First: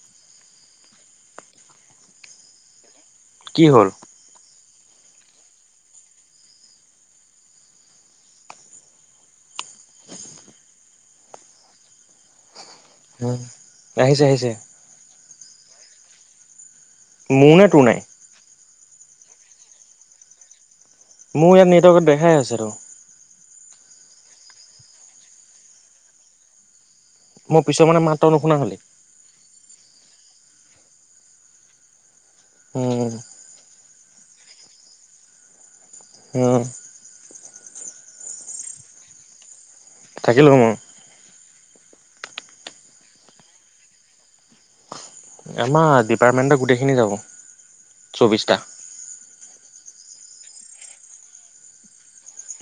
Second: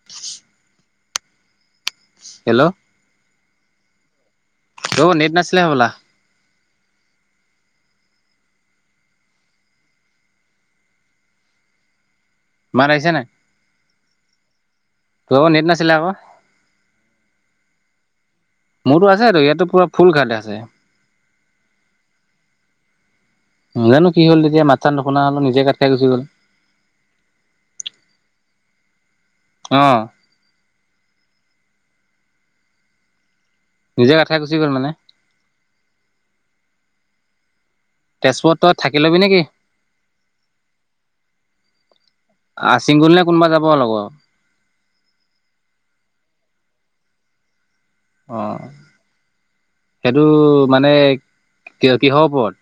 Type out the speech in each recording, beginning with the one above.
[inaudible] Hello কি হ'ল? ত' নেট নাছিলে হ'বলা। মাৰ আহিছে নাই, আহিছে আহিছে তোৰ আকৌ নেট নাছিলে আকৌ। মোৰ ন তোৰ নাই? মোৰতো আছে তো ইয়াতো পুৰা ফুল খাল আছে। মোৰ ইয়াত নেটৱৰ্কত দেখাই আছে আৰু। জানো কি হলতিয়া মা চানোুনা হল নিজে ক খাই গচি গ'ল। মই পিছৰ মানে মাত নশুনা হলি? অ'। উম। নিজে কথাাই গ'ল মানে। অ'। তেজপুৰত তই থাকি ল'বি নেকি? থাকিলোঁ' মই। আচিং গল ন কোনবা যাব লগত? আমাৰ ডিপাৰ্টমেণ্টত গোটেইখিনি যাব। চৌবিশটা অ' সেইটো মানে, কি কিহৰ ওপৰত?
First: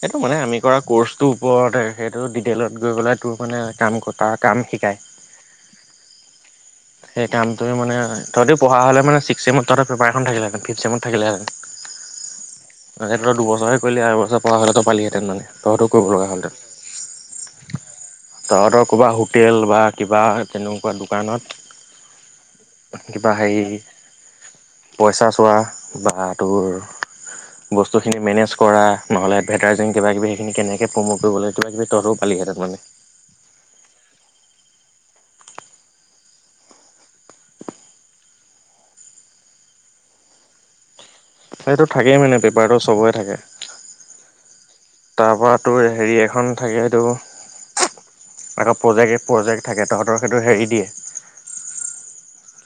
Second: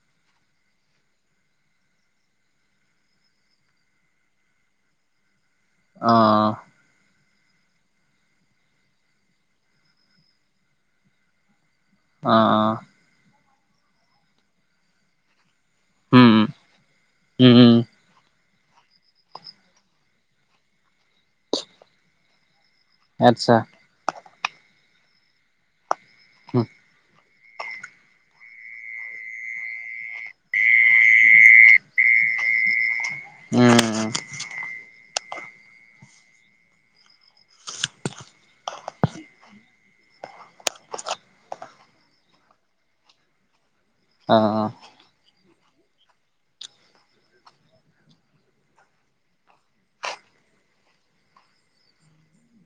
সেইটো মানে আমি কৰা ক'ৰ্চটোৰ ওপৰত সেইটো ডিটেইলত গৈ গ'লে তোৰ মানে কাম তাৰ কাম শিকায়। অ'। সেই কামটোৱে মানে তহঁতেও পঢ়া হ'লে মানে ছিক্স ছেম তহঁতৰ পেপাৰ এখন থাকিলহেঁতেন, ফিফথ ছেমত থাকিলেহেঁতেন। অ', অ'। তই দুবছৰেে কৰিলি, আৰু এবছৰ পঢ়া হ'লে পালিহেঁতেন মানে। তহঁতো কৰিব লগা উম উম উম হ'লহেঁতেন। তহঁতৰ ক'ৰবাত হোটেল বা কিবা তেনেকুৱা দোকানত কিবা আচ্ছা হেৰি পইচা চোৱা বা তোৰ [inaudible] বস্তুখিনি মেনেজ কৰা নহ'লে এডভাৰটাইজিং কিবা কিবি সেইখিনি কেনেকৈ প্ৰম'ট কৰিব লাগে কিবা কিবি তহঁতো পালিহে তাৰমানে। উম, উম। সটো থাকেই মানে পেপাৰতো চবৰে থাকে। অ', অ'। তাৰপৰা তোৰ হেৰি এখন থাকে তোৰ আকৌ প্ৰজেক্টে-প্ৰজেক্ট থাকে তহঁতৰ সেইটো হেৰি দিয়ে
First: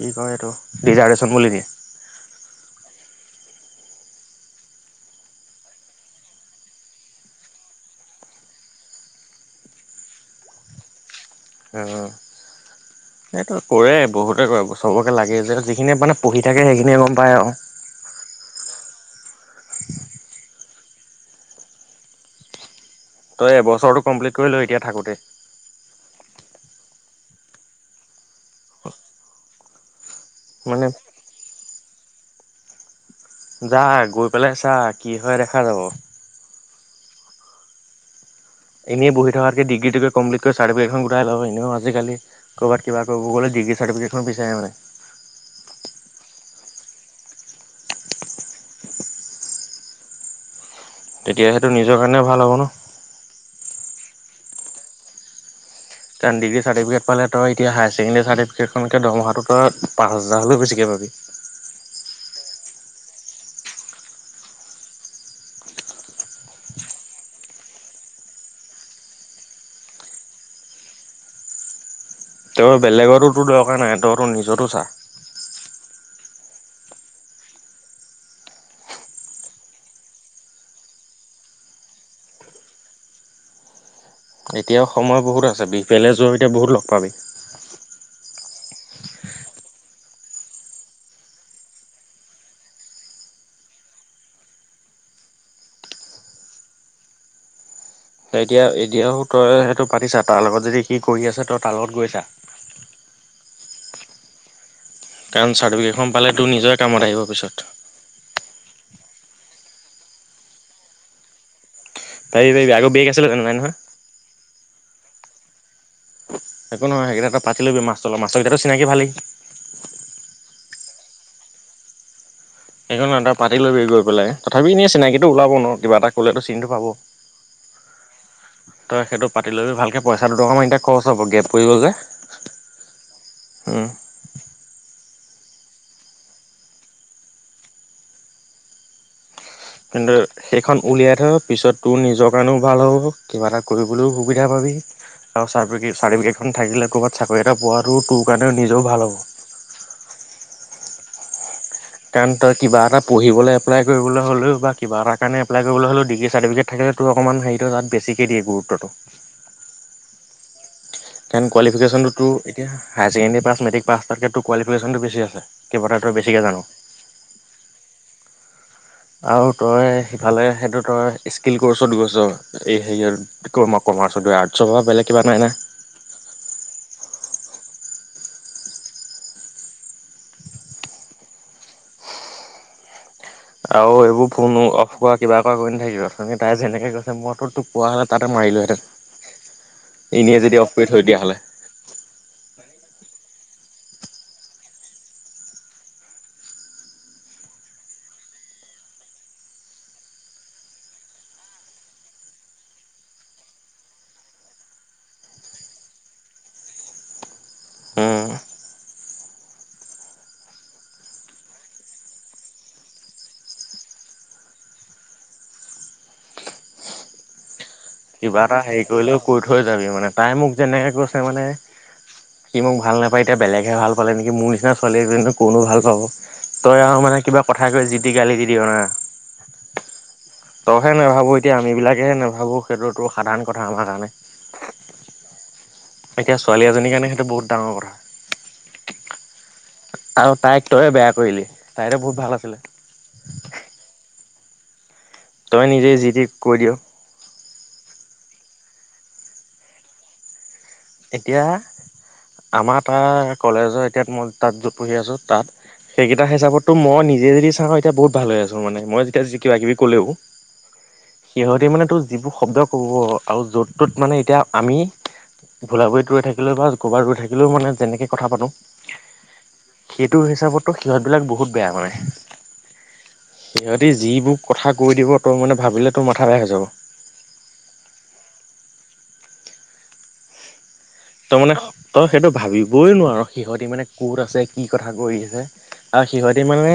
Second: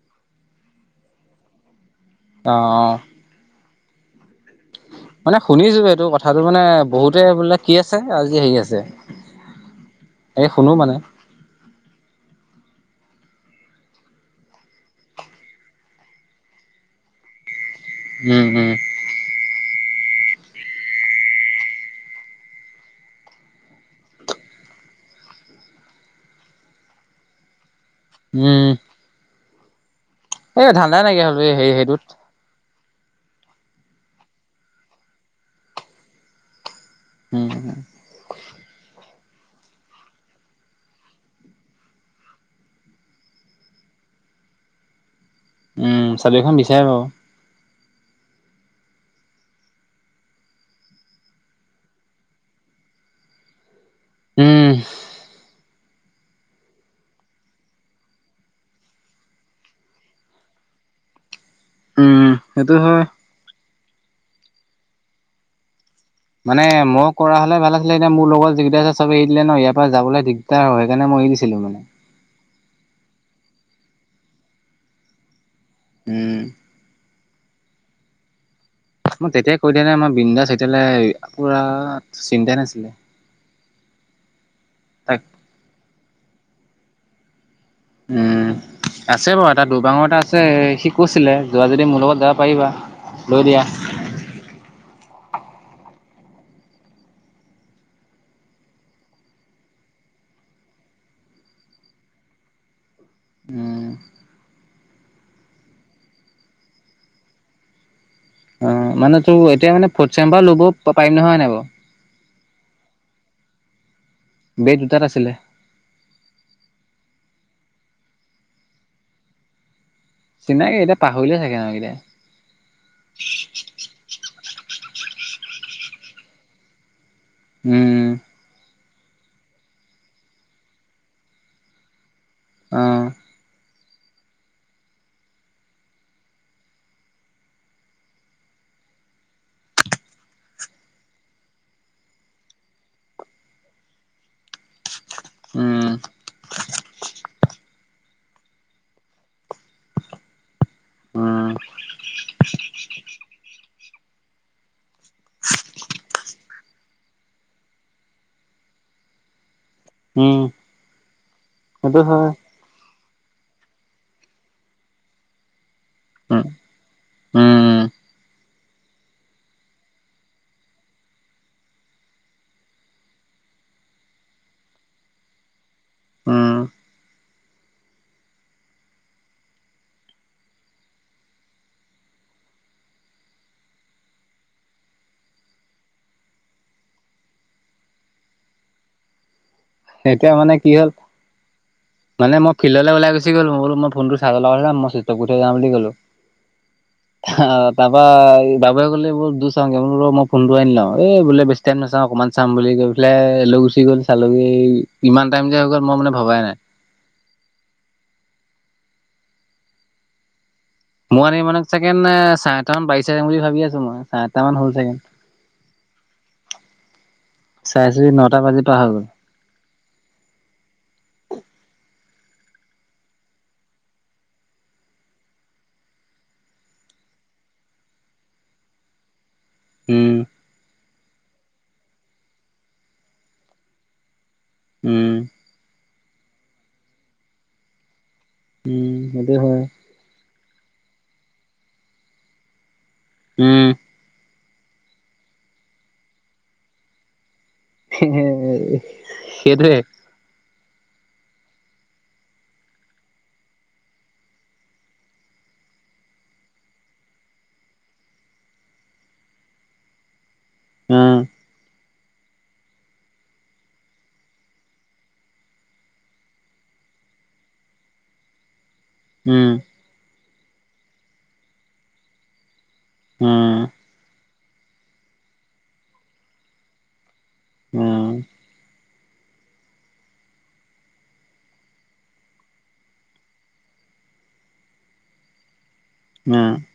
কি কয় এইটো, ডিজাৰ্টেশ্যন বুলি দিয়ে। অ', অ'। মানে শুনিছো এইটো কথাটো মানে, বহুতে বোলে কি আছে আজি হেৰি আছে। এই শুনো মানে। অ'। এইটো কৰে বহুতে কৰে চবকে লাগে যে, যিখিনিয়ে মানে পঢ়ি থাকে সেইখিনিয়ে গম পায় আৰু। উম, উম। তই এবছৰটো কমপ্লিট কৰি ল এতিয়া থাকোঁতে। উম। [unintelligible] এই মানে ধান্দাই নাইকিয়া হ'ল বে হে-হেইটোত। যা গৈ পেলাই চা কি হয় দেখা যাব। উম, উম। এনেই বহি থকাতকে ডিগ্ৰীটোকে কমপ্লিত কৰি চাৰ্টফিকেটখন গোটাই ল, এনেও আজিকালি ক'ৰবাত কিবা কৰিব গ'লে ডিগ্ৰী চাৰ্টিফিকেটখন বিচাৰে মানে। উম, চালিও এখন বিচাৰে বাৰু। তেতিয়া তোৰ নিজৰ কাৰণে ভাল হ'ব ন'। উম। কাৰণ ডিগ্ৰী চাৰ্টিফিকেট পালে তই এতিয়া হায় ছেকেণ্ডেৰি ৰ্টিফিকেখনতকে দৰমহাটো তই পাঁচ হাজাৰ হলেও বেছি পাবি। উম, সেইটো হয়। মানে মই কৰা হ'লে ভাল আছিলে, এতিয়া মোৰ লগত যি কেইটা আছে চবে এৰি দিলে ন', ইয়াৰ পৰা যাবলৈ দিগ্ দাৰ হয়, সেইকাৰণে মই এৰি দিছিলোঁ মানে। তোৰ বেলেগৰতো তোৰ দৰকাৰ নাই, তই তোৰ নিজৰ তো চা। উম। মই তেতিয়াই কৈ দিয়া হ'লে মই বিন্দাছ এতিয়ালে, পুৰা চিন্তাই নাছিলে। এতিয়াও তাক সময় বহুত আছে, বিহপুৰিয়ালে যোৱাও এতিয়া বহুত লগ পাবি। উম। আছে বাৰু এটা দুৰবাংৰ এটা আছে, সি কৈছিলে যোৱা যদি মোৰ লগত যাবা পাৰিবা, লৈ দিয়া। এতিয়া-এতিয়াও তই সেইটো পাতি ছা, তাৰ লগত যদি সি কৰি আছে তই তা লগত গৈ ছা। উম। কাৰণ চাৰ্টিফিকেটখন পালে তোৰ নিজৰে কামত আহিব পিছত। অ', মানে তোৰ এতিয়া মানে ফৰ্থ চেম পা ল'ব পা-পাৰিম নহয়, হয় নাই বাৰু। পাৰিবি-পাৰিবি, আগৰ বেক আছিলে জানো নাই নহয়। বেক দুটাত আছিলে। একো নহয় সেইকেইটা, তই পাতি লবি মাষ্টৰ লগত, মাষ্টৰ কেইটাটো চিনাকি ভালেই। চিনাকি, এতিয়া পাহৰিলে চাগে সিহঁত কেইটাই। একো নহয় তই পাতি লবি গৈ পেলাই, তথাপিও এনে চিনাকিটো ওলাব ন', কিবা এটা কলেটো চিনিটো পাব। উম। তই সেইটো পাতি লবি ভালকে, পইচা দুটকামান এতিয়া খৰছ হব গেপ পৰি গল যে। অ'। উম। কিন্তু সেইখন উলিয়াই থৈয়ো পিছত তোৰ নিজৰ কাৰণেও ভাল হ'ব, কিবা এটা কৰিবলৈও সুবিধা পাবি। আৰু উম, চাৰ্টিফিকে-চাৰ্টিফিকেটখন থাকিলে কবাত চাকৰি এটা পোৱাটো তোৰ কাৰণে নিজও ভাল হ'ব। উম। কাৰণ তই কিবা এটা পঢ়িবলে এপ্লাই কৰিবলৈ হলেও বা কিবা এটা কাৰণে এপ্লাই কৰিবলৈ হলেও ডিগ্ৰী চাৰটিফিকেট থাকিলে তোৰ অকমান হেৰিটো তাত বেছিকৈ দিয়ে গুৰুত্বটো। উম। কাৰণ সেইটো কোৱালিফিকেশ্যনতো হয়। তোৰ এতিয়া higher secondary pass matric pass কৰাটকে তোৰ কোৱালিফিকেশ্যনতো বেছি আছে। কিবা এটা ধৰ উম, বেছিকে জান। উম। আৰু তই সিফালে সেইটো তই স্কিল কৰ্চত গৈছ এই হেৰিয়ত ক আ মই কমাৰ্চত দ আৰ্টছৰ বা বলেগ কিবা নাই না। উম, আৰু এইবোৰ ফোনো অফ কৰা কিবা কৰা কৰি নাথাকিব অথনি তাই যেনেকে গৈছে মইোটো টোক পোৱা হ'লে তাতে মাৰিলোঁহেতে। এতিয়া মানে কি হ'ল দিয়া হ'লে। মানে মই ফিল্ডলৈ ওলাই গুচি গলো মই বোলো মই ফোনটো চাৰ্জ লগাই থৈ যাম বুলি'লো [unintelligible] [unintelligible] অ', তাৰপা এই বাবুে কলে ব দ চাওঁ কে ৰ মই ফোনটো আনিলাও এই বোলে [unintelligible] নাওঁ অকমান চাম বুলি গৈ পেলাই লৈ গুচি গ'ল চালোঁগে। এই ইমান টাইম যে হৈ গ'ল মই মানে ভবাই নাই। উম। মই এনেকে মানে চাগে চাৰে আঠটা মান বাজিছে যম বুলি ভাবি আছো মই চাৰে আঠটা মান হল চাগে। চাইচুহি নটা কিবা এটা বাজি পৰা হেৰি হৈ গল। কৰিলেও কৈ থৈ যাবি মানে তাই মোক যেনেকৈ কৈছে মানে সি মোক ভাল নাপায় এতিয়া বেলেগহে ভাল পালে নেকি মোৰ নিচিনা ছোৱাল এজনী কৰ নো ভাল পাব। তই আৰু মানে কিবা কথা কৈ যি টি গালি দি দিয় না। উম। তইহে নাভাবোঁ এতিয়া আমিবিলাকেহে নাভাবোঁ সেইটোতো সাধাৰণ কথা আমাৰ কাৰণে। উম। এতিয়া ছোৱালী এজনীৰ কাৰণে সেই বহুডাঙৰ কথা। উম, সেইটোয় হয়। আৰু তাইক তইে বেয়া কৰিলি তাইতে বহুত ভাল আছিলে। উম। তইে নিজে যিটি কৈ দিয়। সেইটোৱে। এতিয়া আমাৰ তটা কলেজৰ এতিয়া মই তাত য'ত পঢ়ি আছোঁ তাত সেইকেইটা হিচাপতো মই নিজে যদি চাওঁ এতিয়া বহুত ভাল আছো মানে মই যেতিয়া কিবা কিবি ক'লেও উম সিহতে মানে তোৰ যিবোৰ শব্দ ক'ব আৰু য'ত তত মানে এতিয়া আমি ভোলাবুৰিত ৰৈ থাকিলেও বা গোবাত ৰৈ থাকিলেও মানে যেনেকৈ কথা পাতোঁ উম। সেইটো হিচাপতো সিহঁতবিলাক বহুত বেয়া কৰে উম সিহঁতি যিবোৰ কথা কৈ দিব তই মানে ভাবিলে তোৰ মাথা বেয়া হৈ যাব। উম। তই মানে তই সেইটো ভাবিবই নোৱাৰ সিহঁতি মানে ক'ত আছে কি কথা কৈ আছে। আৰু সিহঁতে উম মানে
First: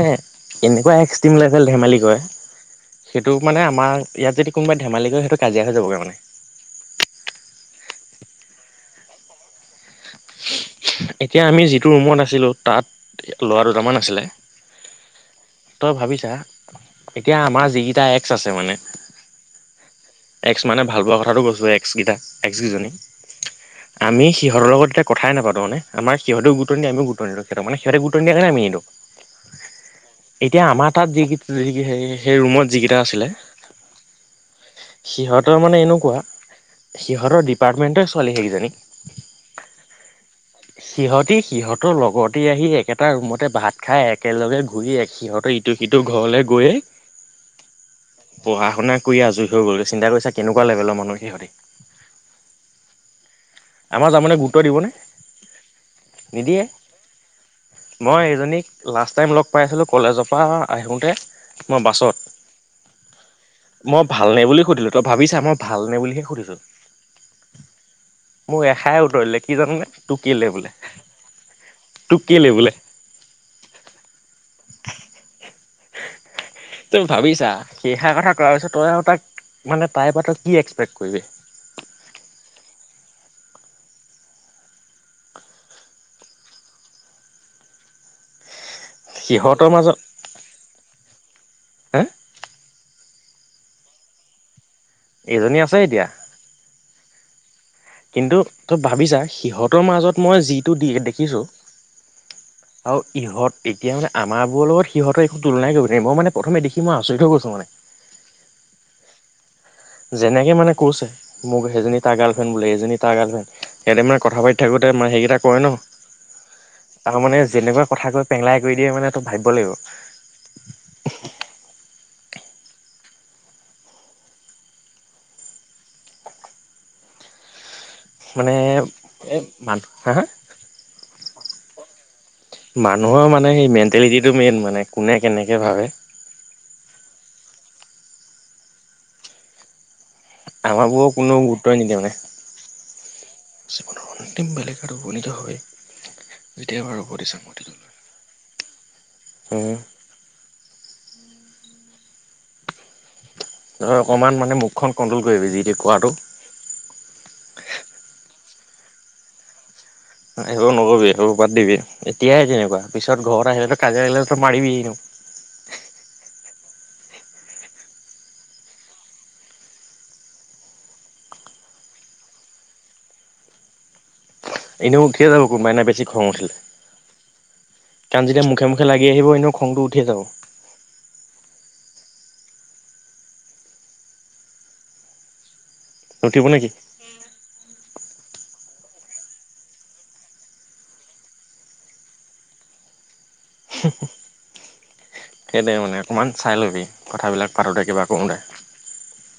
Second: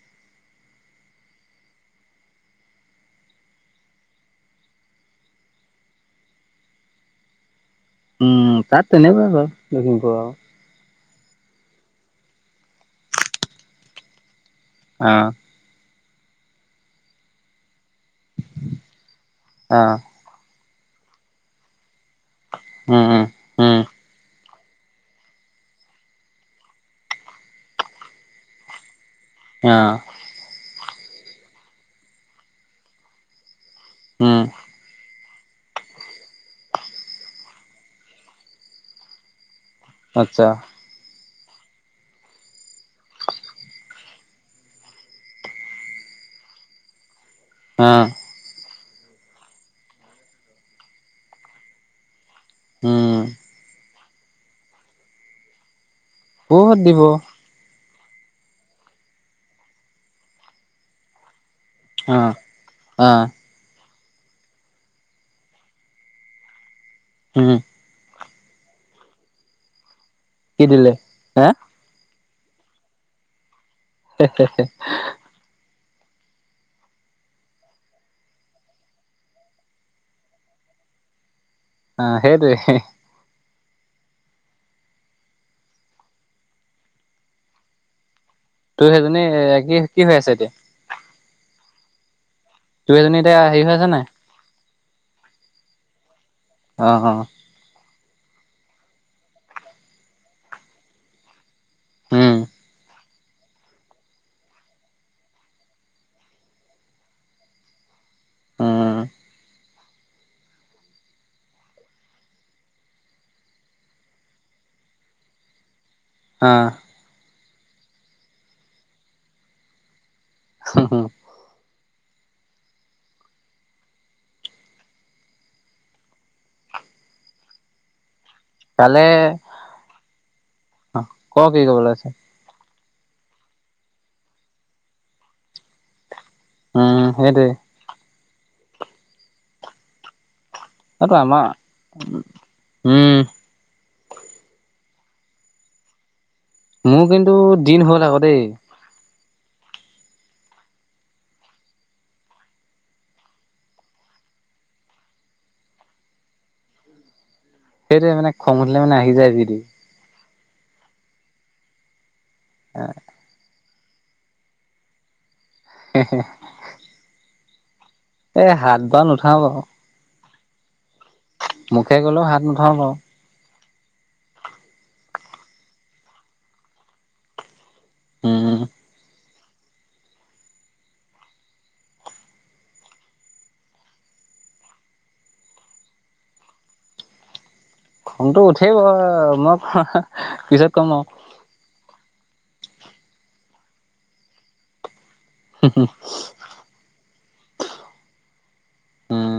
এনেকুৱা এক্সট্ৰিম লেভেল ধেমালি কৰে। সেইটো মানে আমাৰ ইয়াত যদি কোব ধমি কৰেৈ সেইটো কাজিয়া হৈ যাবগৈ মানে। উম, তাত তেনেকুৱা বাৰু লখিমপুৰ আৰু। এতিয়া আমি যিটো ৰুমত আছিলোঁ, তাত ল'ৰা দুটামান আছিলে। অ'। তই ভাবি ছা এতিয়া আমাৰ যিকেইটা এক্স আছে মানে। আহ এক্স মানে ভালপোৱা কথাটো কৈছোঁ এক্সকেইটা এক্সকেইজনী উম উম উম আমি সিহঁতৰ লগত এতি কথাই নাপাতো মানে আমাৰ সিহঁতেও গুৰুত্ব নিদিয়ে আমিও গুৰুত্ব নিদিওঁ। সিহঁতে গুৰুত্ব নিদিয়ে কাৰণে আমি নিদিওঁ। অ'। এতিয়া আমাৰ তাত [unintelligible] সেই ৰুমত যিকেইটা আছিলে। উম। সিহঁতৰ মানে এনেকুৱা, সিহঁতৰ ডিপাৰ্টমেণ্টৰ ছোৱালী সেইকেইজনী আচ্ছা। সিহঁতে সিহঁতৰ লগতে আহি একেটা ৰুমতে ভাত খাই একেলগে ঘূৰি সিহঁতৰ সিটো ঘৰলে গৈয়ে [unintelligible] অ'। পঢ়া শুনা কৰি আজৰি হৈ গ'ল চিন্তা কৰিছা কেনেকুৱা লেভেলৰ মানুহ সিহঁতি। হম। আমাৰ যামানে গুৰুত্ব দিবনে, নিদিয়ে। বহুত দিব আহ মই এইজনীক লাষ্ট টাইম লগ পাইছিলোঁ, কলেজৰ পৰা আহোঁতে। মই আহ বাছত। মই ভালনে বুলি সুধিলো, তই ভাবি ছা মই ভাল নে বুলিহে সুধিছো। হুম। মোৰ এষাৰে উত্তৰ দিলে কি জানোনে তোক কি লাগে বোলে দিলে হে তোক কি লাগে বোলে [unintelligible] [inaudible] তই ভাবিছা সেইষাৰ কথা কোৱাৰ পিছত তই আৰু তাক মানে তাইৰ পৰা তই কি এক্সপেক্ট কৰিবি। অ' সেইটোৱে তোৰ সেইজনী এ সিহঁতৰ কি মাজত কি হৈ আছে এতিয়া হে তোৰ এইজনী এতিয়া হেৰি হৈ আছে নাই এইজনী আছে এতিয়া। অ', অ'। কিন্তু তই ভাবি ছা সিহঁতৰ মাজত মই যিটো দি দেখিছোঁ। উম। আৰু ইহঁত এতিয়া মানে আমাৰবোৰৰ লগত সিহঁত একো তুলনাই কৰিব নোৱাৰি মই মানে প্ৰথমে দেখি, মই আচৰিত হৈ গৈছো মানে। উম। যেনেকে মানে কৈছে মোক সেইজনী তাৰ গাৰ্ল ফ্ৰেণ্ড বুলি দুজনী তাৰ গাৰ্লফ্ৰেণ্ড সিহঁতে মান কথা পাতি থাকোঁতে [unintelligible] কৰে ন। অ'। তাৰ মানে যেনেকুৱা কথা কৈ পেংলাই কৰি দিয়ে মানে তই ভাবিব লাগিব। [unintelligible] মানে এই মান হা হা অ' ক' কি ক'ব লে আছে। মানুহৰ মানে সেই মেণ্টেলিটিটো মেইন মানে কোনে কেনেকে ভাবে। উম সেইটোৱে আমাৰ অ বোৰ তো কোনো আমাৰ গুৰুত্বই নিদিয়ে মানে। উম জীৱনৰ অন্তিম বেলেগ আৰু উপণত হয়। মোৰ কিন্তু দিন হ'ল আকৌ দেই। উম। অকণমান মানে মুখখন কণ্ট্ৰল কৰিবি যিতি কোৱাটো। সেইটোৱে মানে খং উঠিলে মানে আহি যায় যি তি সেইবোৰ নকবি সেইবোৰ বাদ দিবি এতিয়াই তেনেকুৱা পিছত ঘৰত আহিলো কাজিয়া আহিল তো মাৰিবিনো। [unintelligible] এ হাত বাৰ নুঠাও বাৰু। মুখে ক'লেও হাত নুঠাও বাৰু। এনেও উঠিয়ে যাব কোনোবাদিনা বেছি খং উঠিলে। কাৰণ যেতিয়া উম মুখে মুখে লাগি আহিব এনেও খংটো উঠিয়ে যাব। নুঠিব নেকি? [inaudible] খংটো উঠেই বাৰু, মই পিছত কম আৰু সেইটোয়ে মানে অকণমান চাই ল'বি কথাবিলাক পাতোঁতে কিবা কৰোঁতে। উম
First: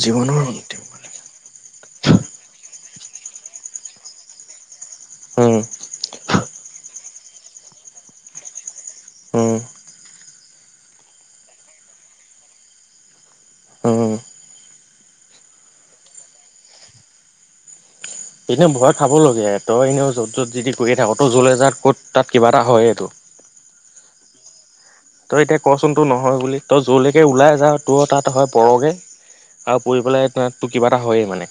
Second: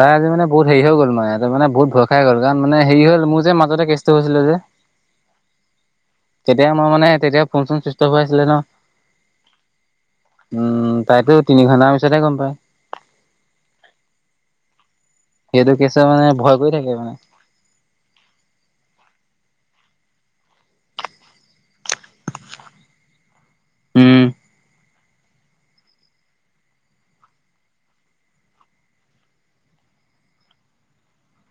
তাই আজি জীৱনৰ মানে বহুত হেৰি অন্তিম হৈ গল মানে, ত' মানে বহুত ভয় খাই গল কাৰণ মানে হেৰি হল মোৰ যে মাজতে কেছটো হৈছিলে যে উম, তেতিয়া মই মানে তেতিয়া ফোনচোন চুইচদ অফ হৈ আছিলে ন'। উম উম, তাইতো তিনি ঘণ্টা মান পিছতহে গম পায়। উম, সেইটো কেছে মানে ভয় কৰি থাকে মানে এনে ভয় খাবলগীয়া, তই এনেও য'ত য'ত যিতি কৰিয়ে থাক, তই য'লে যাত ক'ত তাত কিবা এটা হয়ে তোৰ। উম, তই এতিয়া কচোন তো নহয় বুলি, তই য'লৈকে ওলাই যাও তোৰ তাত হয় পৰগে আৰু পৰি পেলাই ত' তো কিবা এটা হয়ে মানে।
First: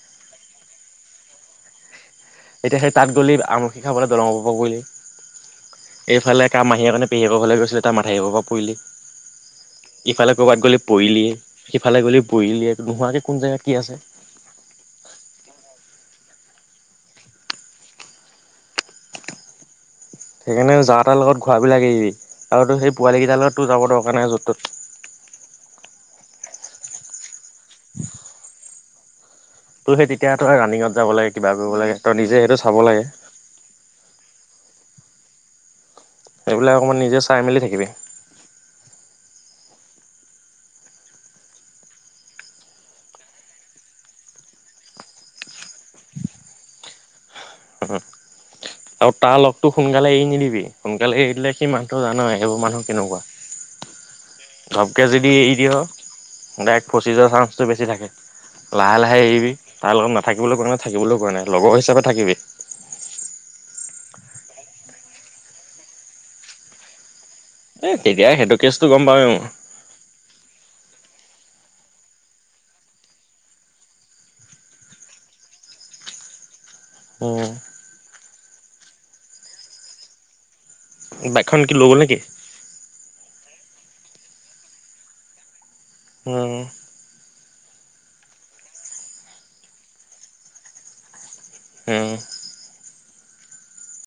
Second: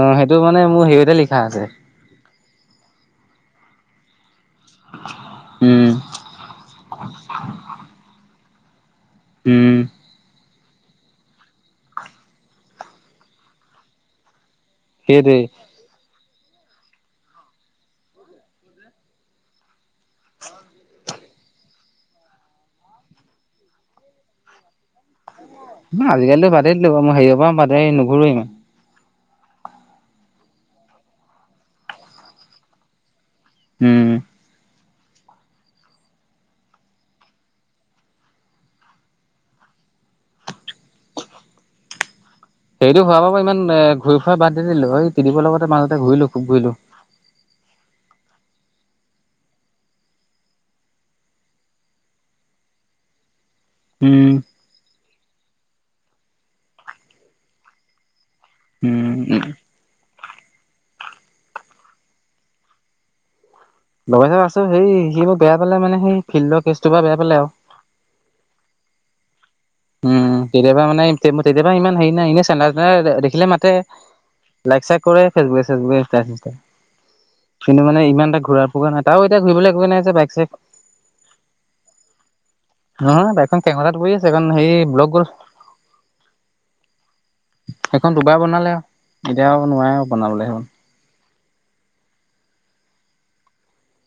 অ', সেইটো মানে মোৰ হেৰি অতে লিখা আছে। এতিয়া সেই তাত গ'লি আমলখি খাবলৈ দলং ওপৰ পৰা পৰিলি, উম এইফালে কাম মাহী একে নে, পেহী একৰ ঘৰলৈ গৈছিলি তা মাথাউৰী ওপৰ পৰা পৰিলি। উম, ইফালে ক'ৰবাত গ'লি পৰিলিয়ে, সিফালে গ'লি পৰিলিয়ে নোহোৱাকে কোন জেগাত কি আছে? সেইটোৱে সেইকাৰণে যাতাৰ লগত ঘূৰা ঘূৰি লাগিবি আৰু তোৰ সেই পোৱালি কেইটাৰ লগততো যাব দৰকাৰ নাই য'ত তত। উম, আজিকালিটো বাদেই দিলোঁ বাৰু, মই হেৰিৱৰ পৰা বাদেই নুঘূৰোৱে ইমান। তো সেই তেতিয়া তই ৰানিঙত যাব লাগে কিবা কৰিব লাগে তই নিজে সেইটো চাব লাগে। উম, এইবিলাক অকণমান নিজে চাই মেলি থাকিবি। সেইৰিটো হোৱা বাৰৰ পৰা ইমান এ ঘূৰি ফুৰা বাদ দি দিলো, সেই ত্ৰিদিবৰ লগতে মাজতে ঘূৰিলো খুব ঘূৰিলো। আৰু তাৰ লগতো সোনকালে এৰি নিদিবি, সোনকালে এৰি দিলে সি মানুহটো জানয়ে এইবোৰ মানুহ কেনেকুৱা। উম, ধপকৈ যদি এৰি দিয়, ডাইৰেক্ট ফচি যোৱাৰ চাঞ্চটো বেছি থাকে লাহে উম, লাহে এৰিবি। তাই লগত নাথাকিবলৈ কোৱা নাই থাকিবলৈ কোৱা নাই লগৰ হিচাপে থাকিবি। লগৰ হিচাপে আছোঁ, সেই সি মোক বেয়া পালে মানে সেই ফিল্ডৰ কেচটো পৰা বেয়া পালে আৰু। এ তেতিয়া সেইটো কেছতো গম পাওঁৱেই মই। উম, তেতিয়া পা মানে, তেতিয়া পা ইমান হেৰি নাই এনেই চেণ্টাৰ চেণ্টাৰ দেখিলে মাতে। লাইক চাইক কৰে ফেচবুকে, চেচবুকে, ইনষ্টা, চিনষ্টা উম, কিন্তু মানে ইমান এটা ঘূৰা ফূকা নাই, তাওঁ এতিয়া ঘূৰিলৈ একোৱে নাই যে বাইক চাইক। বাইকখন কি লৈ গ'ল নেকি? উ, বাইক খন কেং অতাত পৰি আছে সেইখন হেৰি ব্লক গল। উম, সেইখন দুবাৰ বনালে আৰু এতিয়া নোৱাৰে আৰু বনাবলে সেইখন। উম,